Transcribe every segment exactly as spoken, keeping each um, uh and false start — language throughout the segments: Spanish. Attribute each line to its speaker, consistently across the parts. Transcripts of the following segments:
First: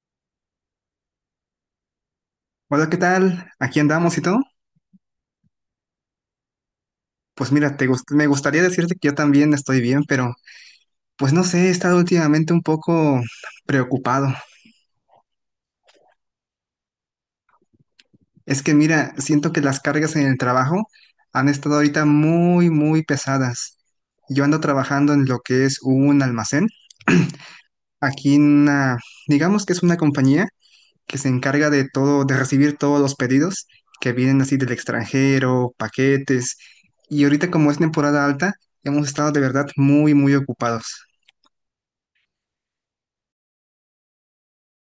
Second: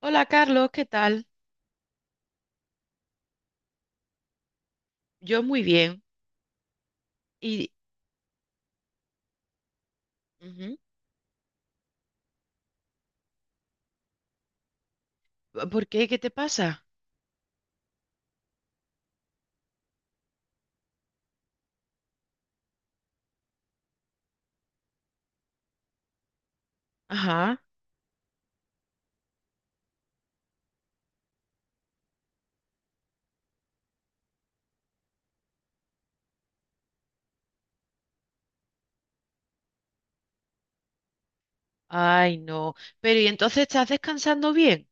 Speaker 1: Hola Carlos, ¿qué tal?
Speaker 2: Hola, ¿qué tal? Aquí andamos y todo.
Speaker 1: Yo muy bien.
Speaker 2: Pues
Speaker 1: ¿Y
Speaker 2: mira, te gust- me gustaría decirte que yo también estoy bien, pero
Speaker 1: ujú,
Speaker 2: pues no sé, he estado últimamente un poco preocupado.
Speaker 1: por qué? ¿Qué te pasa?
Speaker 2: Es que mira, siento que las cargas en el trabajo han estado ahorita muy, muy pesadas. Yo ando trabajando en lo que es un almacén,
Speaker 1: Ajá.
Speaker 2: aquí en una, digamos que es una compañía que se encarga de todo, de recibir todos los pedidos que vienen así del extranjero, paquetes. Y ahorita como es temporada alta, hemos estado de verdad muy, muy ocupados.
Speaker 1: Ay, no. Pero ¿y entonces estás descansando bien?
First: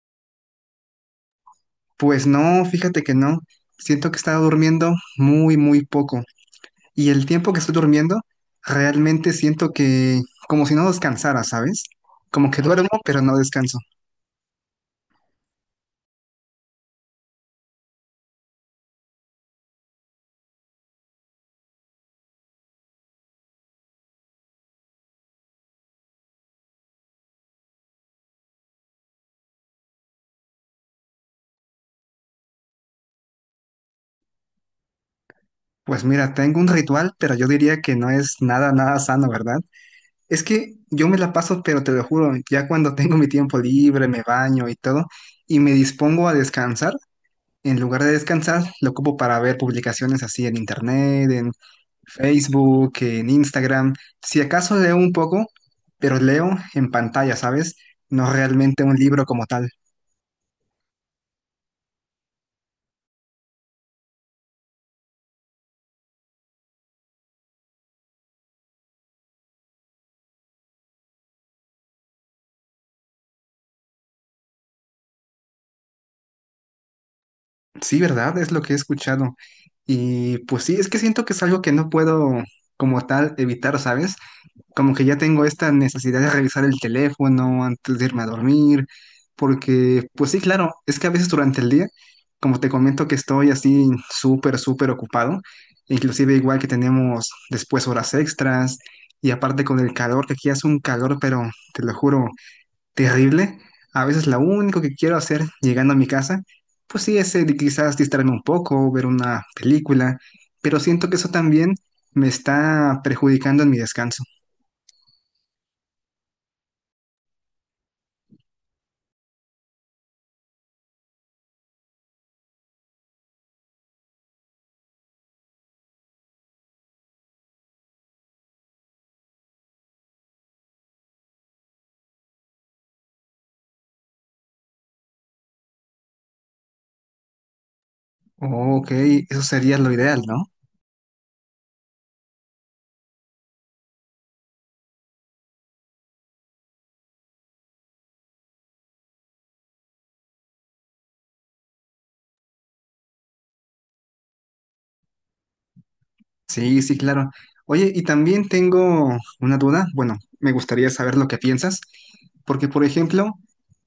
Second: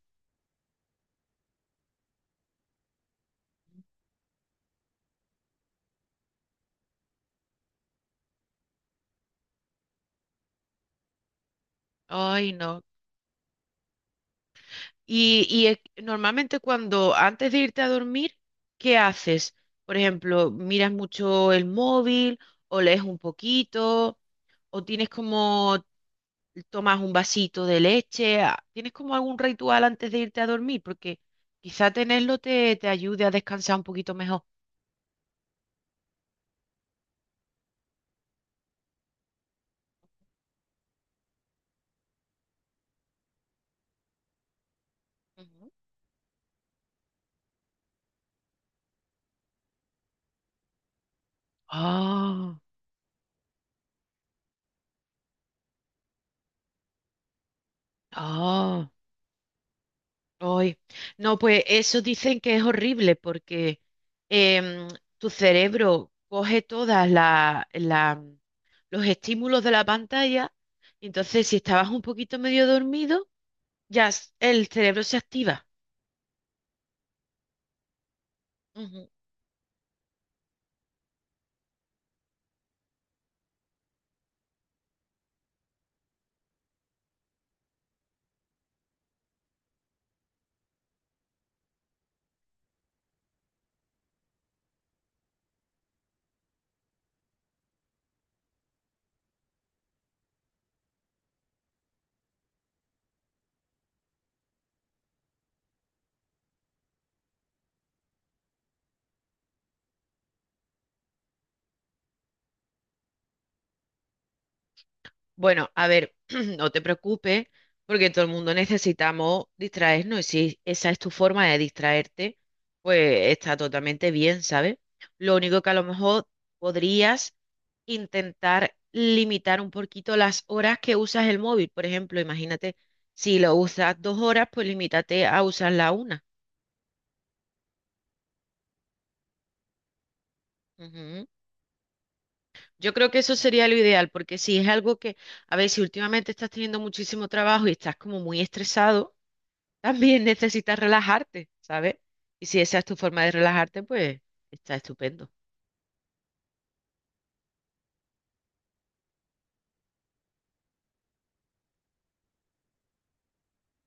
Speaker 2: Pues no, fíjate que no. Siento que he estado durmiendo muy, muy poco. Y el tiempo que estoy durmiendo, realmente siento que como si no descansara, ¿sabes? Como
Speaker 1: Ay,
Speaker 2: que
Speaker 1: no.
Speaker 2: duermo, pero no descanso.
Speaker 1: Y, y es- Normalmente cuando antes de irte a dormir, ¿qué haces? Por ejemplo, ¿miras mucho el móvil o lees un poquito o tienes como tomas un vasito de leche? a- ¿Tienes como algún ritual antes de irte a dormir? Porque quizá tenerlo te, te ayude a descansar un poquito mejor.
Speaker 2: Pues mira, tengo un ritual, pero yo diría que no es nada, nada sano, ¿verdad? Es que yo me la paso, pero te lo juro, ya cuando tengo mi tiempo libre, me baño y todo, y
Speaker 1: Ujú.
Speaker 2: me dispongo a descansar, en lugar de descansar, lo ocupo para ver publicaciones así en internet, en
Speaker 1: Ah,
Speaker 2: Facebook, en Instagram. Si acaso leo un poco, pero leo en pantalla, ¿sabes? No realmente
Speaker 1: ah,
Speaker 2: un libro como tal.
Speaker 1: ay. No, pues eso dicen que es horrible porque em, tu cerebro coge todas la, la- los estímulos de la pantalla y entonces si estabas un poquito medio dormido, ya s- el cerebro se activa.
Speaker 2: Sí, ¿verdad? Es lo que he escuchado. Y pues sí, es que siento que es algo que no puedo como tal evitar, ¿sabes? Como que ya tengo esta necesidad de revisar el teléfono antes de irme a dormir, porque pues sí, claro, es que a veces durante el día, como te comento que estoy así súper, súper ocupado, inclusive igual que tenemos después horas extras y aparte con el calor, que aquí hace un calor, pero te lo juro, terrible. A veces lo único que quiero hacer llegando a mi casa, pues sí, es eh, de quizás distraerme un poco, ver una película, pero siento que eso también me está perjudicando en mi descanso.
Speaker 1: Bueno, a ver, no te preocupes, porque todo el mundo necesitamos distraernos y si esa es tu forma de distraerte, pues está totalmente bien, ¿sabes? Lo único que a lo mejor podrías intentar limitar un poquito las horas que usas el móvil. Por ejemplo, imagínate, si lo usas dos horas, pues limítate a usar la una.
Speaker 2: Ok, eso sería lo ideal, ¿no?
Speaker 1: Ujú. Yo creo que eso sería lo ideal, porque si es algo que, a ver, si últimamente estás teniendo muchísimo trabajo y estás como muy estresado, también necesitas relajarte, ¿sabes? Y si esa es tu forma de relajarte, pues está estupendo.
Speaker 2: Sí, sí, claro. Oye, y también tengo una duda. Bueno, me gustaría saber lo que piensas, porque por ejemplo,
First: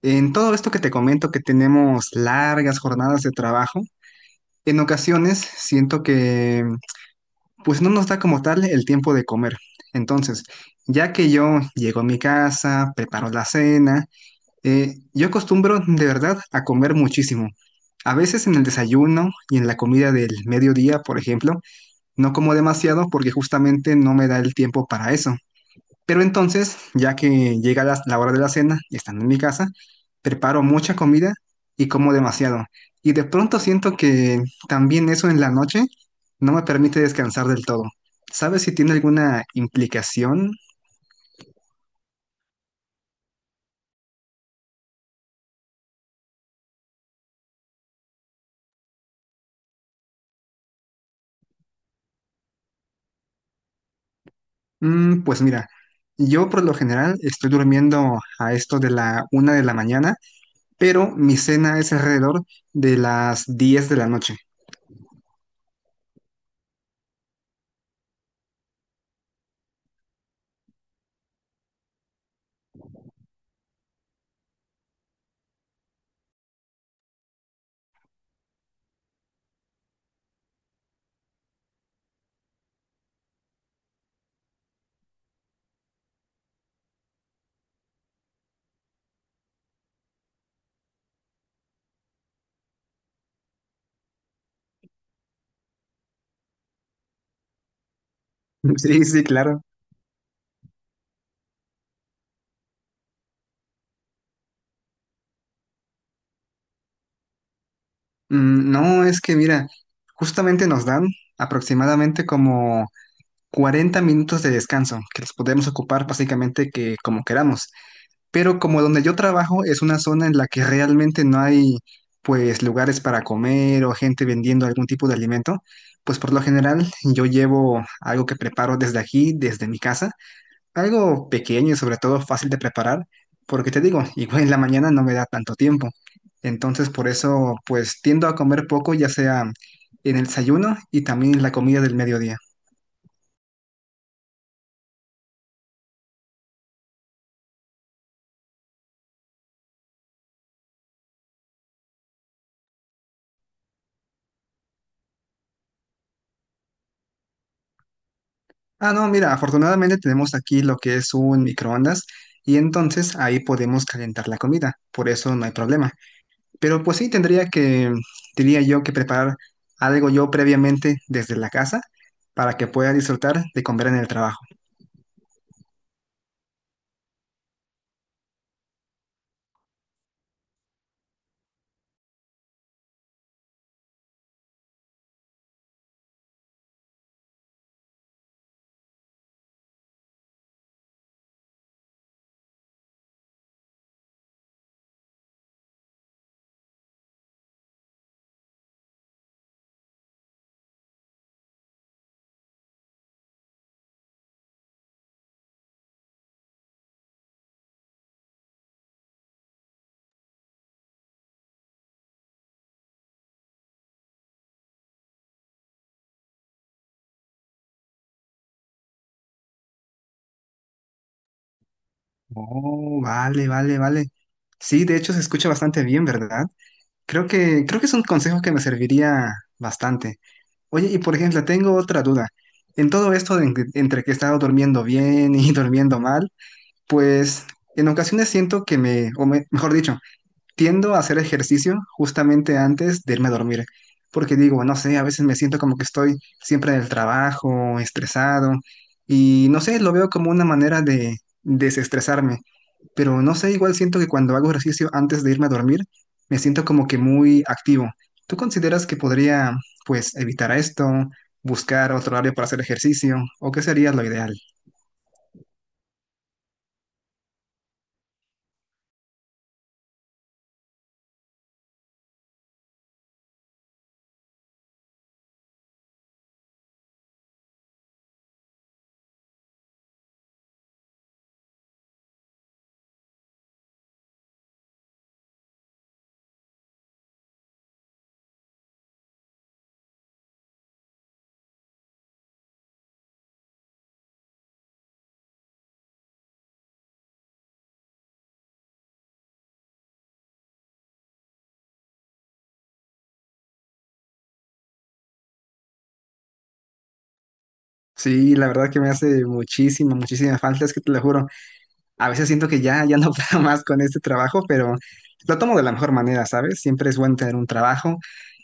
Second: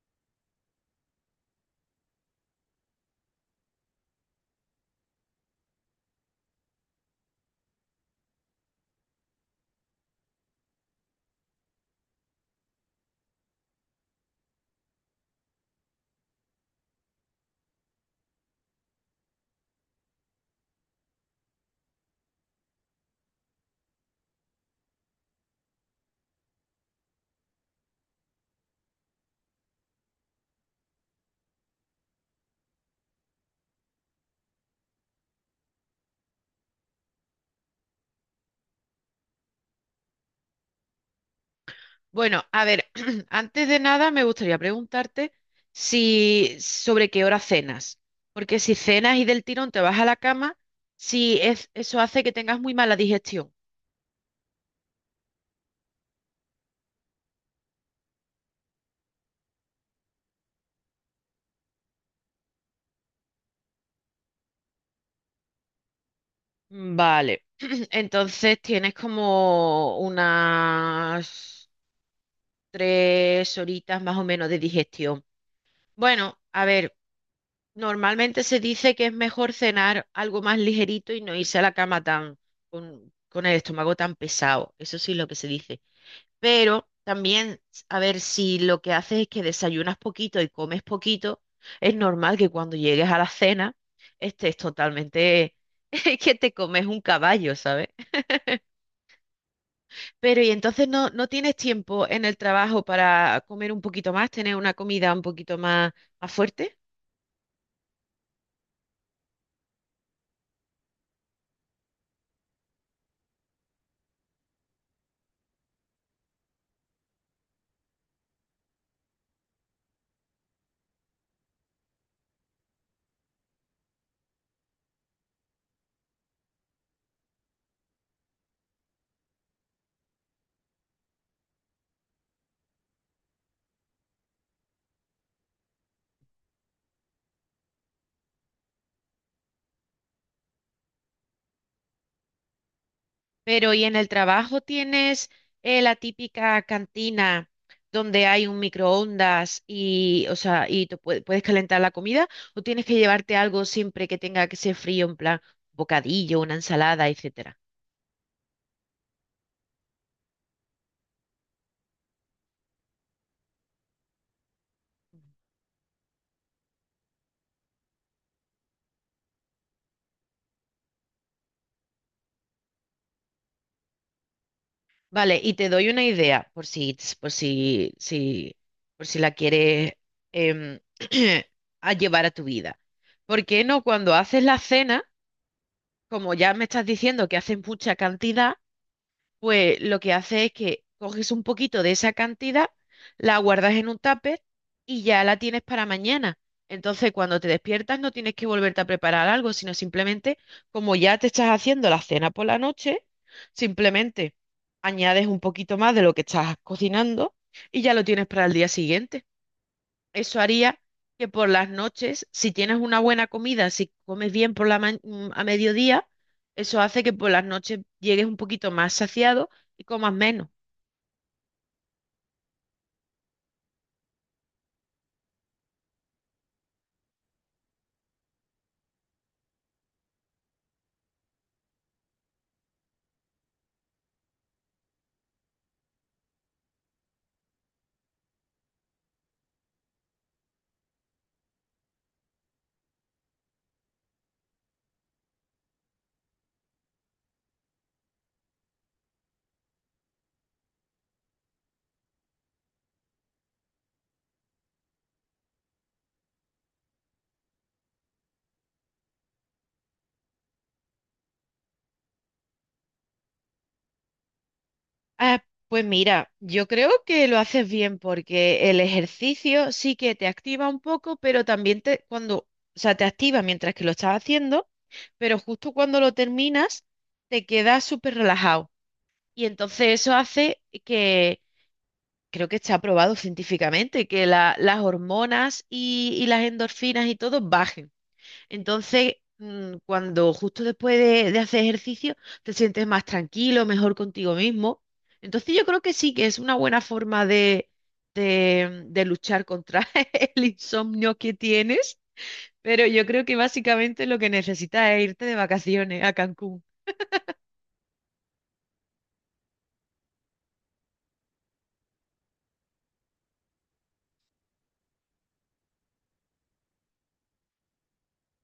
Speaker 2: en todo esto que te comento, que tenemos largas jornadas de trabajo, en ocasiones siento que pues no nos da como tal el tiempo de comer. Entonces, ya que yo llego a mi casa, preparo la cena, eh, yo acostumbro de verdad a comer muchísimo. A veces en el desayuno y en la comida del mediodía, por ejemplo. No como demasiado porque justamente no me da el tiempo para eso. Pero entonces, ya que llega la, la hora de la cena, estando en mi casa, preparo mucha comida y como demasiado. Y de pronto siento que también eso en la noche no me permite descansar del todo. ¿Sabes si tiene alguna implicación?
Speaker 1: Bueno, a ver, antes de nada me gustaría preguntarte si sobre qué hora cenas, porque si cenas y del tirón te vas a la cama, si es, eso hace que tengas muy mala digestión.
Speaker 2: Mm, pues mira, yo por lo general estoy durmiendo a esto de la una de la mañana, pero mi cena es alrededor de las diez de la noche.
Speaker 1: Vale, entonces tienes como unas tres horitas más o menos de digestión. Bueno, a ver. Normalmente se dice que es mejor cenar algo más ligerito y no irse a la cama tan con, con el estómago tan pesado. Eso sí es lo que se dice. Pero también, a ver, si lo que haces es que desayunas poquito y comes poquito, es normal que cuando llegues a la cena estés totalmente, es que te comes un caballo, ¿sabes?
Speaker 2: Sí, sí, claro.
Speaker 1: Pero y entonces no, no tienes tiempo en el trabajo para comer un poquito más, tener una comida un poquito más, más fuerte.
Speaker 2: Mm, no, es que mira, justamente nos dan aproximadamente como cuarenta minutos de descanso, que los podemos ocupar básicamente que como queramos. Pero como donde yo trabajo es una zona en la que realmente no hay pues lugares para comer o gente vendiendo algún tipo de alimento, pues por lo general yo llevo algo que preparo desde aquí, desde mi casa algo pequeño y sobre todo fácil de preparar, porque te digo, igual en la mañana no me da tanto tiempo. Entonces por eso pues tiendo a comer poco, ya sea en el desayuno y también en la comida del mediodía.
Speaker 1: Pero ¿y en el trabajo tienes eh, la típica cantina donde hay un microondas y, o sea, y tú pue- puedes calentar la comida o tienes que llevarte algo siempre que tenga que ser frío, en plan un bocadillo, una ensalada, etcétera?
Speaker 2: Ah, no, mira, afortunadamente tenemos aquí lo que es un microondas y entonces ahí podemos calentar la comida, por eso no hay problema. Pero pues sí tendría que, diría yo, que preparar algo yo previamente desde la casa para que pueda disfrutar de comer en el trabajo.
Speaker 1: Vale, y te doy una idea por si, por si, si, por si la quieres em, a llevar a tu vida. ¿Por qué no cuando haces la cena, como ya me estás diciendo que haces mucha cantidad? Pues lo que hace es que coges un poquito de esa cantidad, la guardas en un tupper y ya la tienes para mañana. Entonces, cuando te despiertas, no tienes que volverte a preparar algo, sino simplemente, como ya te estás haciendo la cena por la noche, simplemente añades un poquito más de lo que estás cocinando y ya lo tienes para el día siguiente. Eso haría que por las noches, si tienes una buena comida, si comes bien por la ma- mm, a mediodía, eso hace que por las noches llegues un poquito más saciado y comas menos.
Speaker 2: Oh, vale, vale, vale. Sí, de hecho se escucha bastante bien, ¿verdad? Creo que, creo que es un consejo que me serviría bastante. Oye, y por ejemplo, tengo otra duda. En todo esto de en- entre que he estado durmiendo bien y durmiendo mal, pues en ocasiones siento que me, o me- mejor dicho, tiendo a hacer ejercicio justamente antes de irme a dormir. Porque digo, no sé, a veces me siento como que estoy siempre en el trabajo, estresado, y no sé, lo veo como una manera de desestresarme, pero no sé, igual siento que cuando hago ejercicio antes de irme a dormir, me siento como que muy activo. ¿Tú consideras que podría, pues, evitar esto, buscar otro horario para hacer ejercicio, o qué sería lo ideal?
Speaker 1: Ah, pues mira, yo creo que lo haces bien porque el ejercicio sí que te activa un poco, pero también te cuando, o sea, te activa mientras que lo estás haciendo, pero justo cuando lo terminas te quedas súper relajado. Y entonces eso hace que creo que está probado científicamente que la- las hormonas y, y las endorfinas y todo bajen. Entonces, mm, cuando justo después de, de hacer ejercicio te sientes más tranquilo, mejor contigo mismo. Entonces, yo creo que sí, que es una buena forma de, de, de luchar contra el insomnio que tienes. Pero yo creo que básicamente lo que necesitas es irte de vacaciones a Cancún.
Speaker 2: Sí, la verdad que me hace muchísima, muchísima falta, es que te lo juro. A veces siento que ya, ya no puedo más con este trabajo, pero lo tomo de la mejor manera, ¿sabes? Siempre es bueno tener un trabajo.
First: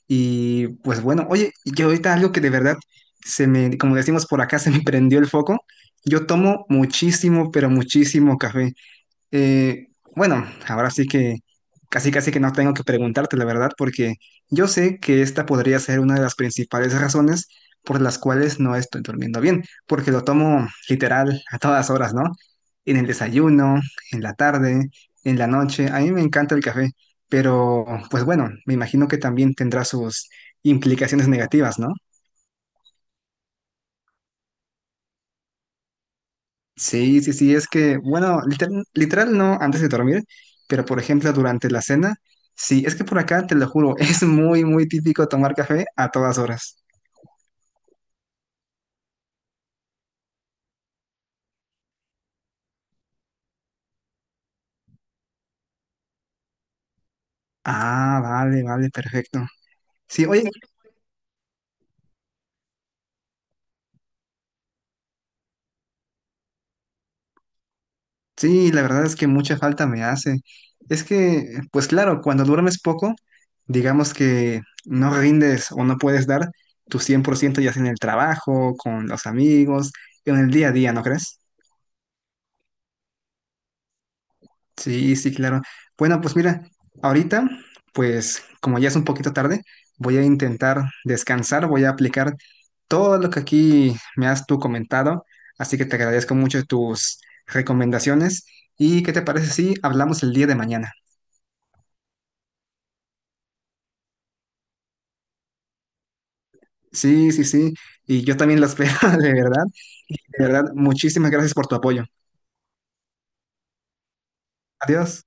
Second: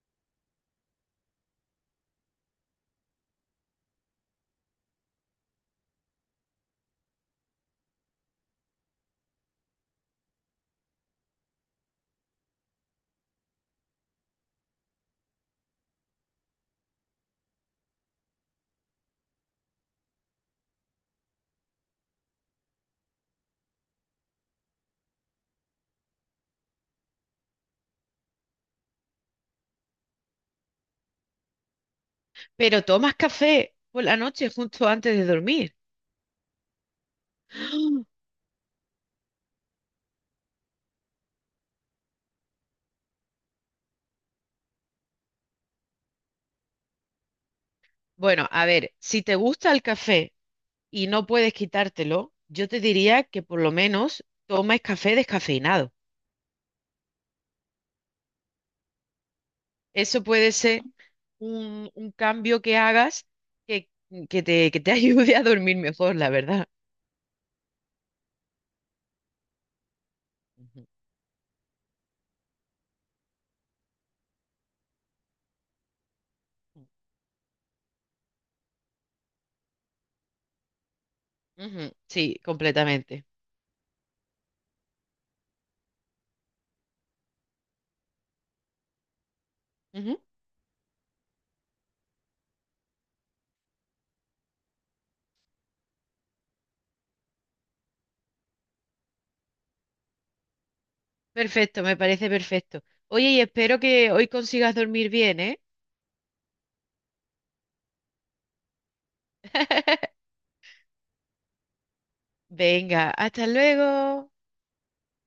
Speaker 2: Y pues bueno, oye, yo ahorita algo que de verdad se me, como decimos por acá, se me prendió el foco. Yo tomo muchísimo, pero muchísimo café. Eh, bueno, ahora sí que casi casi que no tengo que preguntarte la verdad, porque yo sé que esta podría ser una de las principales razones por las cuales no estoy durmiendo bien, porque lo tomo literal a todas horas, ¿no? En el desayuno, en la tarde, en la noche. A mí me encanta el café, pero pues bueno, me imagino que también tendrá sus implicaciones negativas, ¿no?
Speaker 1: Pero tomas café por la noche justo antes de dormir.
Speaker 2: Sí, sí, sí, es que, bueno, literal, literal no antes de dormir, pero por ejemplo durante la cena, sí, es que por acá, te lo juro, es muy, muy típico tomar café a todas horas.
Speaker 1: Bueno, a ver, si te gusta el café y no puedes quitártelo, yo te diría que por lo menos tomes café descafeinado.
Speaker 2: Ah, vale, vale, perfecto.
Speaker 1: Eso
Speaker 2: Sí, oye,
Speaker 1: puede ser un, un cambio que hagas que, que te, que te ayude a dormir mejor, la verdad.
Speaker 2: sí, la verdad es que mucha falta me hace.
Speaker 1: Ujú,
Speaker 2: Es que, pues claro, cuando duermes poco, digamos que no rindes o no puedes dar tu cien por ciento ya sea en el trabajo, con los amigos, en el día a día, ¿no crees?
Speaker 1: ujú, sí, completamente.
Speaker 2: Sí, sí, claro. Bueno, pues mira, ahorita, pues como ya es un poquito tarde, voy
Speaker 1: Ujú,
Speaker 2: a intentar descansar, voy a aplicar todo lo que aquí me has tú comentado, así que te agradezco mucho tus recomendaciones y ¿qué te parece si hablamos el día de mañana?
Speaker 1: perfecto, me parece perfecto. Oye, y espero que hoy consigas dormir bien, ¿eh?
Speaker 2: Sí, sí, sí, y yo también las veo, de verdad, de verdad, muchísimas gracias por tu apoyo.
Speaker 1: Venga, hasta luego.
Speaker 2: Adiós.